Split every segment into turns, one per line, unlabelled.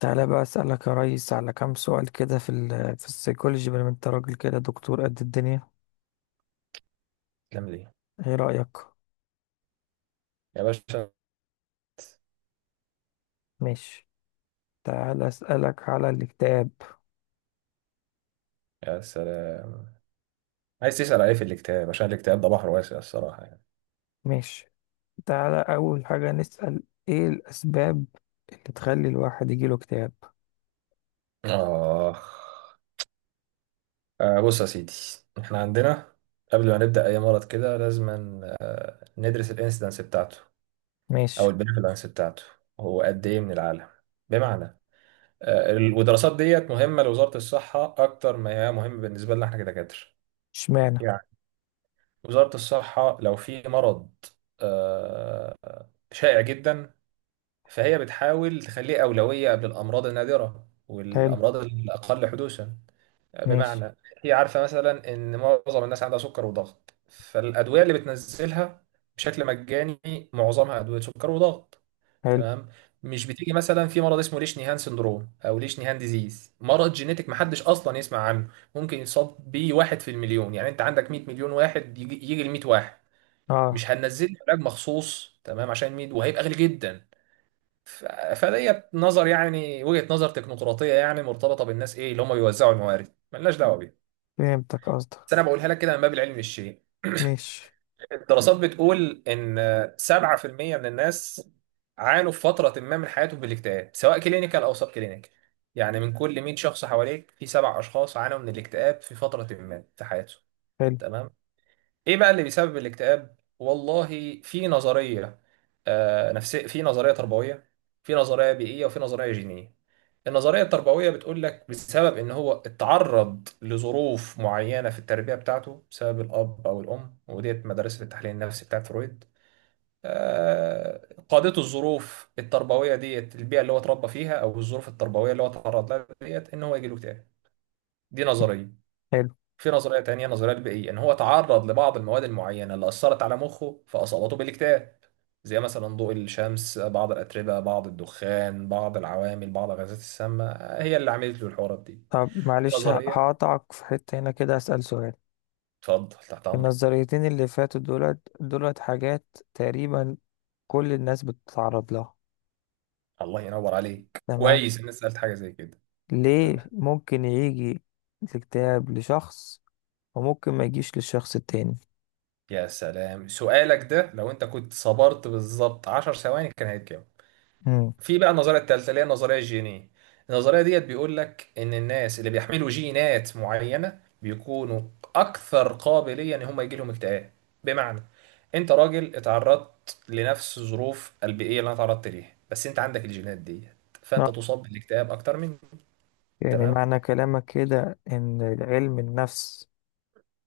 تعالى بقى أسألك يا ريس على كام سؤال كده في السيكولوجي، بما إن انت راجل كده دكتور قد الدنيا.
الافلام دي
ايه رأيك؟
يا باشا.
ماشي. تعالى أسألك على الاكتئاب.
يا سلام، عايز تسأل عليه في الاكتئاب عشان الاكتئاب ده بحر واسع الصراحة يعني.
ماشي. تعالى أول حاجة نسأل ايه الأسباب اللي تخلي الواحد يجيله اكتئاب.
اه، آه. بص يا سيدي، احنا عندنا، قبل ما نبدأ أي مرض كده لازم ندرس الانسيدنس بتاعته
ماشي.
أو البريفالنس بتاعته، هو قد إيه من العالم؟ بمعنى، والدراسات ديت مهمة لوزارة الصحة أكتر ما هي مهمة بالنسبة لنا احنا كدكاترة.
اشمعنى؟
يعني وزارة الصحة لو في مرض آه شائع جدا، فهي بتحاول تخليه أولوية قبل الأمراض النادرة
حلو.
والأمراض الأقل حدوثا.
ماشي.
بمعنى، هي عارفة مثلا إن معظم الناس عندها سكر وضغط، فالأدوية اللي بتنزلها بشكل مجاني معظمها أدوية سكر وضغط.
حلو.
تمام. مش بتيجي مثلا في مرض اسمه ليش نيهان سندروم أو ليش نيهان ديزيز، مرض جينيتك محدش أصلا يسمع عنه، ممكن يصاب بيه واحد في المليون. يعني أنت عندك 100 مليون واحد، يجي ل 100 واحد،
اه.
مش هننزل لك علاج مخصوص تمام عشان 100 وهيبقى غالي جدا. ف- فديت نظر يعني وجهة نظر تكنوقراطية، يعني مرتبطة بالناس ايه اللي هم بيوزعوا الموارد، ملناش دعوة بيها.
فهمتك قصدك.
بس انا بقولها لك كده من باب العلم الشيء.
ماشي.
الدراسات بتقول ان 7% من الناس عانوا في فترة ما من حياتهم بالاكتئاب، سواء كلينيكال او سب كلينيكال. يعني من كل 100 شخص حواليك في سبع اشخاص عانوا من الاكتئاب في فترة ما في حياتهم.
حلو.
تمام. ايه بقى اللي بيسبب الاكتئاب؟ والله في نظريه نفسيه، في نظريه تربويه، في نظريه بيئيه، وفي نظريه جينيه. النظريه التربويه بتقول لك بسبب ان هو اتعرض لظروف معينه في التربيه بتاعته، بسبب الاب او الام، وديت مدرسه التحليل النفسي بتاعت فرويد. قادته الظروف التربويه ديت، البيئه اللي هو اتربى فيها او الظروف التربويه اللي هو اتعرض لها ديت، ان هو يجي له اكتئاب. دي نظريه.
حلو.
في نظرية تانية، نظرية البيئية، إن هو تعرض لبعض المواد المعينة اللي أثرت على مخه فأصابته بالاكتئاب، زي مثلا ضوء الشمس، بعض الأتربة، بعض الدخان، بعض العوامل، بعض الغازات السامة، هي اللي عملت له الحوارات دي.
طب
في
معلش،
نظرية.
هقطعك في حتة هنا كده أسأل سؤال.
اتفضل تحت
في
أمرك.
النظريتين اللي فاتوا دولت حاجات تقريبا كل الناس بتتعرض لها.
الله ينور عليك،
تمام.
كويس إن أنت سألت حاجة زي كده.
ليه
تمام.
ممكن يجي الاكتئاب لشخص وممكن ما يجيش للشخص التاني؟
يا سلام، سؤالك ده لو أنت كنت صبرت بالظبط 10 ثواني كان هيتجاوب.
مم.
في بقى النظريه الثالثه اللي هي النظريه الجينيه. النظريه ديت بيقول لك ان الناس اللي بيحملوا جينات معينه بيكونوا اكثر قابليه ان هم يجي لهم اكتئاب. بمعنى، انت راجل اتعرضت لنفس الظروف البيئيه اللي انا اتعرضت ليها، بس انت عندك الجينات ديت، فانت
نعم.
تصاب بالاكتئاب اكتر مني.
يعني
تمام.
معنى كلامك كده ان علم النفس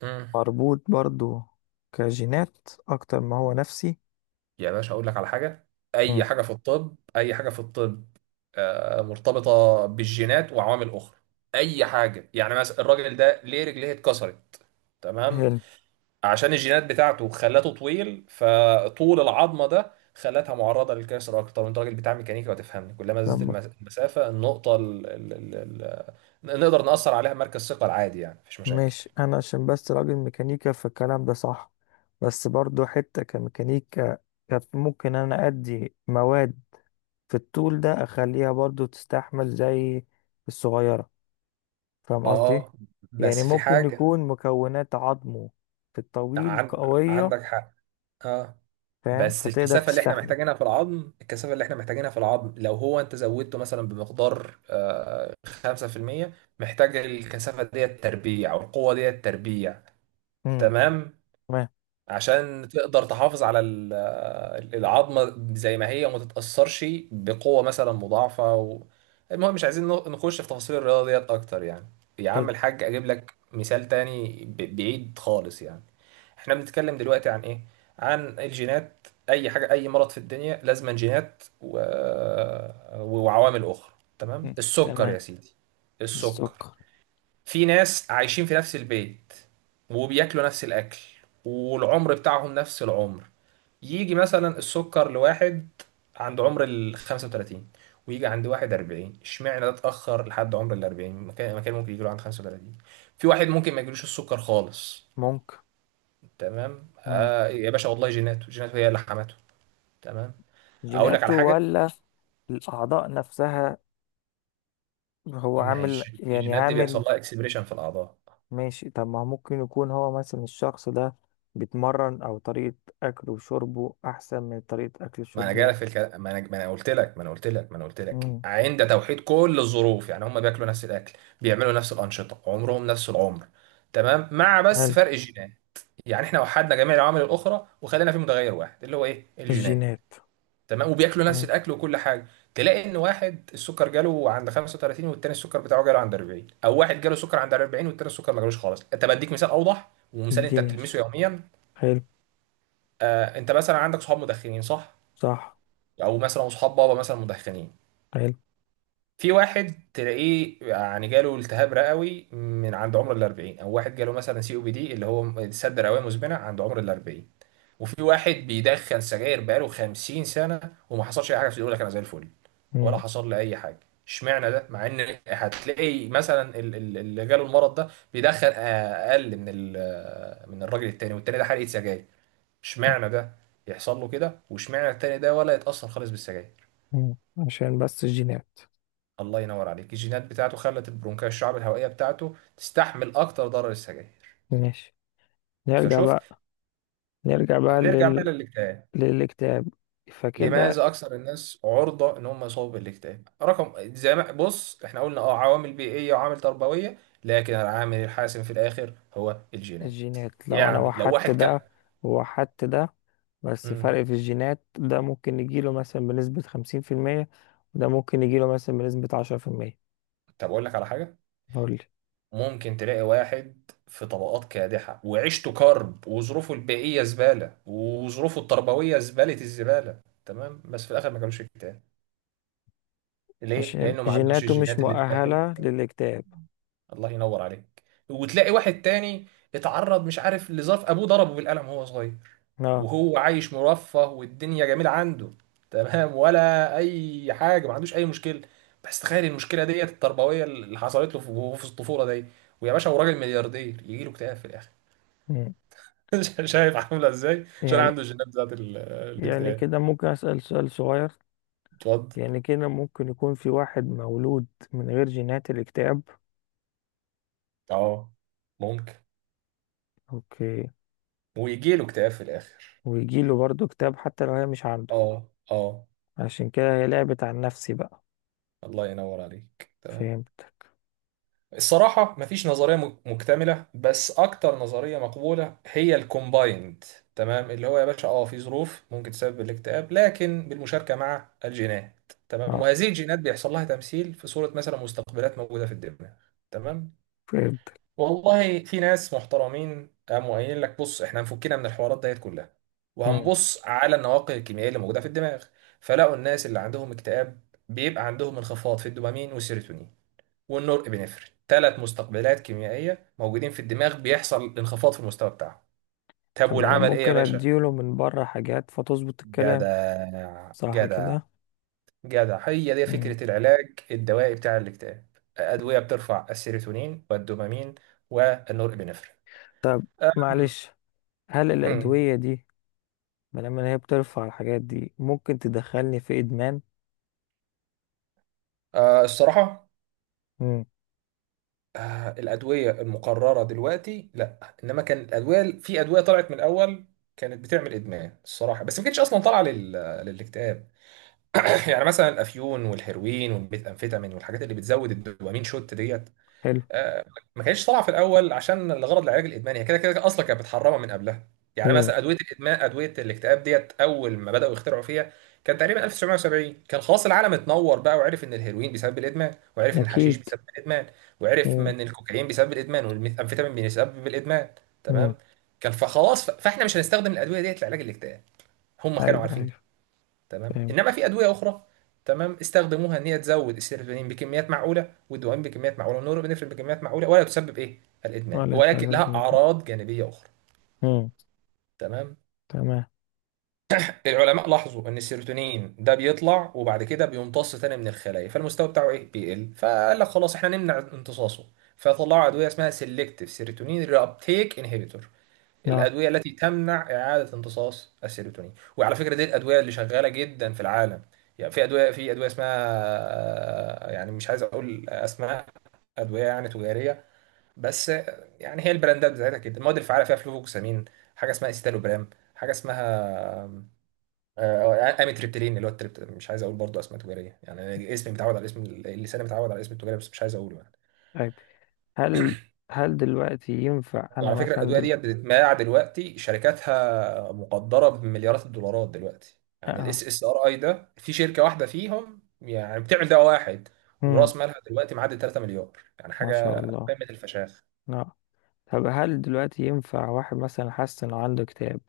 امم
مربوط برضو كجينات اكتر ما هو نفسي؟
يا باشا، اقول لك على حاجه. اي
مم.
حاجه في الطب، اي حاجه في الطب مرتبطه بالجينات وعوامل اخرى. اي حاجه، يعني مثلا الراجل ده ليه رجليه اتكسرت؟ تمام.
حلو.
عشان الجينات بتاعته خلته طويل، فطول العظمه ده خلتها معرضه للكسر اكتر. انت راجل بتاع ميكانيكا وتفهمني، كلما زادت
تمام.
المسافه، النقطه ال ال ال ال نقدر نأثر عليها، مركز ثقل عادي يعني مفيش مشاكل.
ماشي، انا عشان بس راجل ميكانيكا فالكلام ده صح، بس برضو حتة كميكانيكا كانت ممكن انا ادي مواد في الطول ده اخليها برضو تستحمل زي الصغيرة. فاهم قصدي؟
اه،
يعني
بس في
ممكن
حاجه.
يكون مكونات عظمه في الطويل
عن
قوية،
عندك حق. اه،
فاهم،
بس
فتقدر
الكثافه اللي احنا
تستحمل.
محتاجينها في العظم، الكثافه اللي احنا محتاجينها في العظم لو هو انت زودته مثلا بمقدار 5%، محتاج الكثافه ديت تربيع او القوه ديت تربيع.
امم.
تمام.
تمام.
عشان تقدر تحافظ على العظمة زي ما هي وما تتأثرش بقوة مثلا مضاعفة و... المهم مش عايزين نخش في تفاصيل الرياضة ديت أكتر يعني. يا
حلو.
عم الحاج، أجيب لك مثال تاني بعيد خالص يعني. احنا بنتكلم دلوقتي عن إيه؟ عن الجينات. أي حاجة، أي مرض في الدنيا لازم جينات و... وعوامل أخرى. تمام؟
مم.
السكر
تمام.
يا سيدي. السكر،
السكر.
في ناس عايشين في نفس البيت وبياكلوا نفس الاكل والعمر بتاعهم نفس العمر، يجي مثلا السكر لواحد عند عمر ال 35، ويجي عند واحد 40. اشمعنى ده اتاخر لحد عمر ال 40؟ مكان ممكن يجي له عند 35. في واحد ممكن ما يجيلوش السكر خالص.
ممكن.
تمام.
امم.
آه يا باشا، والله جيناته جيناته هي اللي حمته. تمام. اقول لك على
جيناته
حاجه.
ولا الأعضاء نفسها، هو
ما هي
عامل يعني
الجينات دي
عامل.
بيحصل لها اكسبريشن في الاعضاء.
ماشي، طب ما هو ممكن يكون هو مثلا الشخص ده بيتمرن او طريقة اكله وشربه احسن من طريقة اكل
ما
الشرب
انا
ده.
جاي في الكلام، ما انا قلت لك
مم.
عند توحيد كل الظروف، يعني هم بياكلوا نفس الاكل، بيعملوا نفس الانشطه، عمرهم نفس العمر. تمام، مع بس
حلو.
فرق الجينات. يعني احنا وحدنا جميع العوامل الاخرى وخلينا في متغير واحد اللي هو ايه، الجينات.
الجينات.
تمام. وبياكلوا نفس
فاهم.
الاكل وكل حاجه، تلاقي ان واحد السكر جاله عند 35 والتاني السكر بتاعه جاله عند 40، او واحد جاله سكر عند 40 والتاني السكر ما جالوش خالص. طب اديك مثال اوضح، ومثال انت
اديني
بتلمسه
مثال.
يوميا.
حلو.
آه، انت مثلا عندك صحاب مدخنين صح؟
صح.
او مثلا صحاب بابا مثلا مدخنين.
حلو.
في واحد تلاقيه يعني جاله التهاب رئوي من عند عمر ال 40، او واحد جاله مثلا سي او بي دي اللي هو سد رئويه مزمنه عند عمر ال 40. وفي واحد بيدخن سجاير بقاله 50 سنه وما حصلش اي حاجه، بس يقول لك انا زي الفل، ولا
مم.
حصل لي اي حاجه. اشمعنى ده؟ مع ان هتلاقي مثلا اللي جاله المرض ده بيدخن اقل من من الراجل التاني، والتاني ده حرقه سجاير. اشمعنى ده يحصل له كده واشمعنى التاني ده ولا يتاثر خالص بالسجاير؟
مم. عشان بس الجينات.
الله ينور عليك. الجينات بتاعته خلت البرونكاية، الشعب الهوائية بتاعته، تستحمل أكتر ضرر السجاير.
ماشي. نرجع
فشفت.
بقى، نرجع بقى
نرجع بقى
لل...
للاكتئاب.
للاكتئاب. فكده
لماذا أكثر الناس عرضة إن هم يصابوا بالاكتئاب؟ رقم زي ما بص، إحنا قلنا عوامل بيئية وعوامل تربوية، لكن العامل الحاسم في الآخر هو الجينات.
الجينات، لو انا
يعني لو واحد
وحدت
كان.
ده ووحدت ده، بس
مم.
فرق في الجينات، ده ممكن يجيله مثلا بنسبة 50%، وده ممكن يجيله مثلا بنسبة 10%.
طب أقول لك على حاجة.
قولي.
ممكن تلاقي واحد في طبقات كادحة وعيشته كرب وظروفه البيئية زبالة وظروفه التربوية زبالة الزبالة، تمام، بس في الآخر ما جالوش اكتئاب. ليه؟
عشان
لأنه ما عندوش
جيناته مش
الجينات اللي تأهله.
مؤهلة للاكتئاب.
الله ينور عليك. وتلاقي واحد تاني اتعرض مش عارف لظرف، أبوه ضربه بالقلم وهو صغير،
اه.
وهو عايش مرفه والدنيا جميلة عنده، تمام ولا أي حاجة ما عندوش أي مشكلة، بس تخيل المشكلة ديت التربوية اللي حصلت له في وهو في الطفولة دي، ويا باشا هو راجل ملياردير يجي له اكتئاب في الآخر.
مم.
شايف عاملة إزاي؟ عشان
يعني،
عنده الجينات بتاعت
يعني
الاكتئاب.
كده ممكن أسأل سؤال صغير؟
اتفضل.
يعني كده ممكن يكون في واحد مولود من غير جينات الاكتئاب؟
اه ممكن.
اوكي.
ويجي له اكتئاب في الآخر.
ويجيله برضه اكتئاب حتى لو هي مش عنده؟
اه، اه.
عشان كده هي لعبت عن نفسي بقى.
الله ينور عليك تمام.
فهمت.
الصراحة مفيش نظرية مكتملة، بس أكتر نظرية مقبولة هي الكومبايند. تمام. اللي هو يا باشا اه، في ظروف ممكن تسبب الاكتئاب لكن بالمشاركة مع الجينات. تمام.
اه.
وهذه الجينات بيحصل لها تمثيل في صورة مثلا مستقبلات موجودة في الدماغ. تمام.
فهمت.
والله في ناس محترمين قاموا قايلين لك بص، احنا هنفكنا من الحوارات ديت كلها وهنبص على النواقل الكيميائية اللي موجودة في الدماغ، فلقوا الناس اللي عندهم اكتئاب بيبقى عندهم انخفاض في الدوبامين والسيروتونين والنورابinefrine. ثلاث مستقبلات كيميائيه موجودين في الدماغ بيحصل انخفاض في المستوى بتاعهم. طب
طب ما انا
والعمل ايه يا
ممكن
باشا؟
اديله من بره حاجات فتظبط الكلام؟
جدع
صح
جدع.
كده؟
جدع، هي دي
مم.
فكره العلاج الدوائي بتاع الاكتئاب. ادويه بترفع السيروتونين والدوبامين والنورابinefrine.
طب
أم-
معلش، هل
أم.
الادويه دي، ما لما هي بترفع الحاجات دي، ممكن تدخلني في ادمان؟
أه الصراحه.
مم.
أه الادويه المقرره دلوقتي لا، انما كان الادويه، في ادويه طلعت من الاول كانت بتعمل ادمان الصراحه، بس ما كانتش اصلا طالعه لل... للاكتئاب. يعني مثلا الافيون والهيروين والميثامفيتامين والحاجات اللي بتزود الدوبامين شوت ديت.
حلو.
آه، ما كانتش طالعه في الاول عشان الغرض العلاج الادماني، هي كده كده اصلا كانت متحرمه من قبلها. يعني
مم.
مثلا ادويه الادمان، ادويه الاكتئاب ديت اول ما بداوا يخترعوا فيها كان تقريبا 1970، كان خلاص العالم اتنور بقى وعرف ان الهيروين بيسبب الادمان، وعرف ان الحشيش
اكيد.
بيسبب الادمان، وعرف
مم.
ان الكوكايين بيسبب الادمان والميثامفيتامين بيسبب الادمان.
مم.
تمام. كان فخلاص فاحنا مش هنستخدم الادويه ديت لعلاج الاكتئاب، هم كانوا
ايوه
عارفين.
ايوه.
تمام. انما
فهمت.
في ادويه اخرى. تمام. استخدموها ان هي تزود السيروتونين بكميات معقوله، والدوبامين بكميات معقوله، والنورابينفرين بكميات معقوله، ولا تسبب ايه، الادمان،
ولا ادمان،
ولكن
ولا
لها
ادمان إدمان.
اعراض جانبيه اخرى.
مم.
تمام.
تمام.
العلماء لاحظوا ان السيروتونين ده بيطلع وبعد كده بيمتص تاني من الخلايا، فالمستوى بتاعه ايه، بيقل. فقال لك خلاص احنا نمنع امتصاصه، فطلعوا ادويه اسمها سيلكتيف سيروتونين ري ابتيك انهيبيتور،
نعم.
الادويه التي تمنع اعاده امتصاص السيروتونين. وعلى فكره دي الادويه اللي شغاله جدا في العالم. يعني في ادويه اسمها يعني مش عايز اقول اسماء، ادويه يعني تجاريه، بس يعني هي البراندات بتاعتها كده. المواد الفعاله فيها فلوفوكسامين، حاجه اسمها استالوبرام، حاجه اسمها آه، اميتريبتيلين اللي هو التريبت. مش عايز اقول برضه اسماء تجاريه يعني، اسمي متعود على الاسم اللساني متعود على الاسم التجاري بس مش عايز اقوله يعني.
طيب، هل، هل دلوقتي ينفع انا
وعلى فكرة
مثلا
الأدوية
دل...
ديت بتتباع دلوقتي، شركاتها مقدرة بمليارات الدولارات دلوقتي.
اه
يعني الاس
آه.
اس ار اي ده في شركة واحدة فيهم يعني بتعمل دواء واحد
مم.
ورأس مالها دلوقتي معدي 3 مليار. يعني
ما شاء
حاجة
الله.
قمة الفشاخ.
نعم. طب هل دلوقتي ينفع واحد مثلا حاسس انه عنده اكتئاب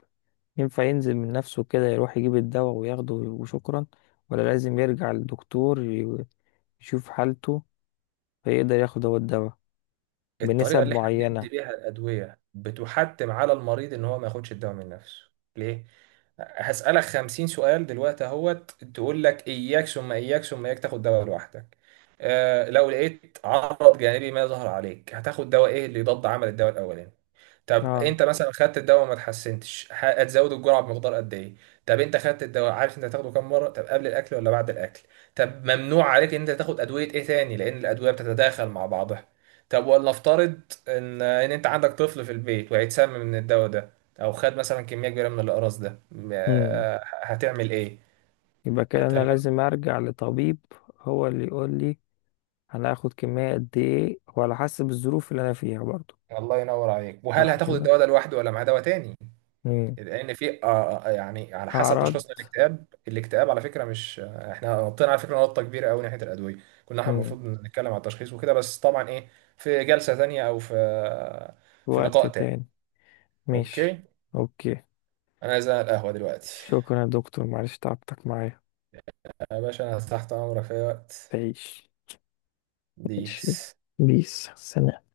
ينفع ينزل من نفسه كده يروح يجيب الدواء وياخده وشكرا؟ ولا لازم يرجع للدكتور يشوف حالته فيقدر ياخد هو الدواء
الطريقة
بنسب
اللي احنا
معينة؟
بندي بيها الأدوية بتحتم على المريض إن هو ما ياخدش الدواء من نفسه. ليه؟ هسألك خمسين سؤال دلوقتي اهوت تقول لك إياك ثم إياك ثم إياك تاخد دواء لوحدك. آه، لو لقيت عرض جانبي ما ظهر عليك، هتاخد دواء إيه اللي يضاد عمل الدواء الأولاني؟ طب
اه.
انت مثلا خدت الدواء وما اتحسنتش، هتزود الجرعه بمقدار قد ايه؟ طب انت خدت الدواء، عارف انت هتاخده كام مره؟ طب قبل الاكل ولا بعد الاكل؟ طب ممنوع عليك ان انت تاخد ادويه ايه تاني لان الادويه بتتداخل مع بعضها. طب ولنفترض ان انت عندك طفل في البيت وهيتسمم من الدواء ده، او خد مثلا كميه كبيره من الاقراص ده،
امم.
هتعمل ايه؟
يبقى كده انا
تمام.
لازم ارجع لطبيب هو اللي يقول لي انا هاخد كمية قد ايه وعلى حسب الظروف اللي انا فيها برضو.
الله ينور عليك. وهل
صح
هتاخد
كده؟
الدواء ده لوحده ولا مع دواء تاني؟
امم.
لان في يعني على حسب
اعراض.
تشخيصنا، الاكتئاب، على فكره مش احنا نطينا على فكره نقطه كبيره قوي ناحيه الادويه. كنا احنا
امم.
المفروض نتكلم على التشخيص وكده، بس طبعا ايه، في جلسه ثانيه او في
وقت
لقاء تاني.
تاني. ماشي.
اوكي.
اوكي.
انا عايز أقعد على القهوه دلوقتي.
شكرا يا دكتور، معلش تعبتك معايا.
يا باشا انا تحت امرك في اي وقت.
تعيش. ماشي.
بيس.
بيس سلام.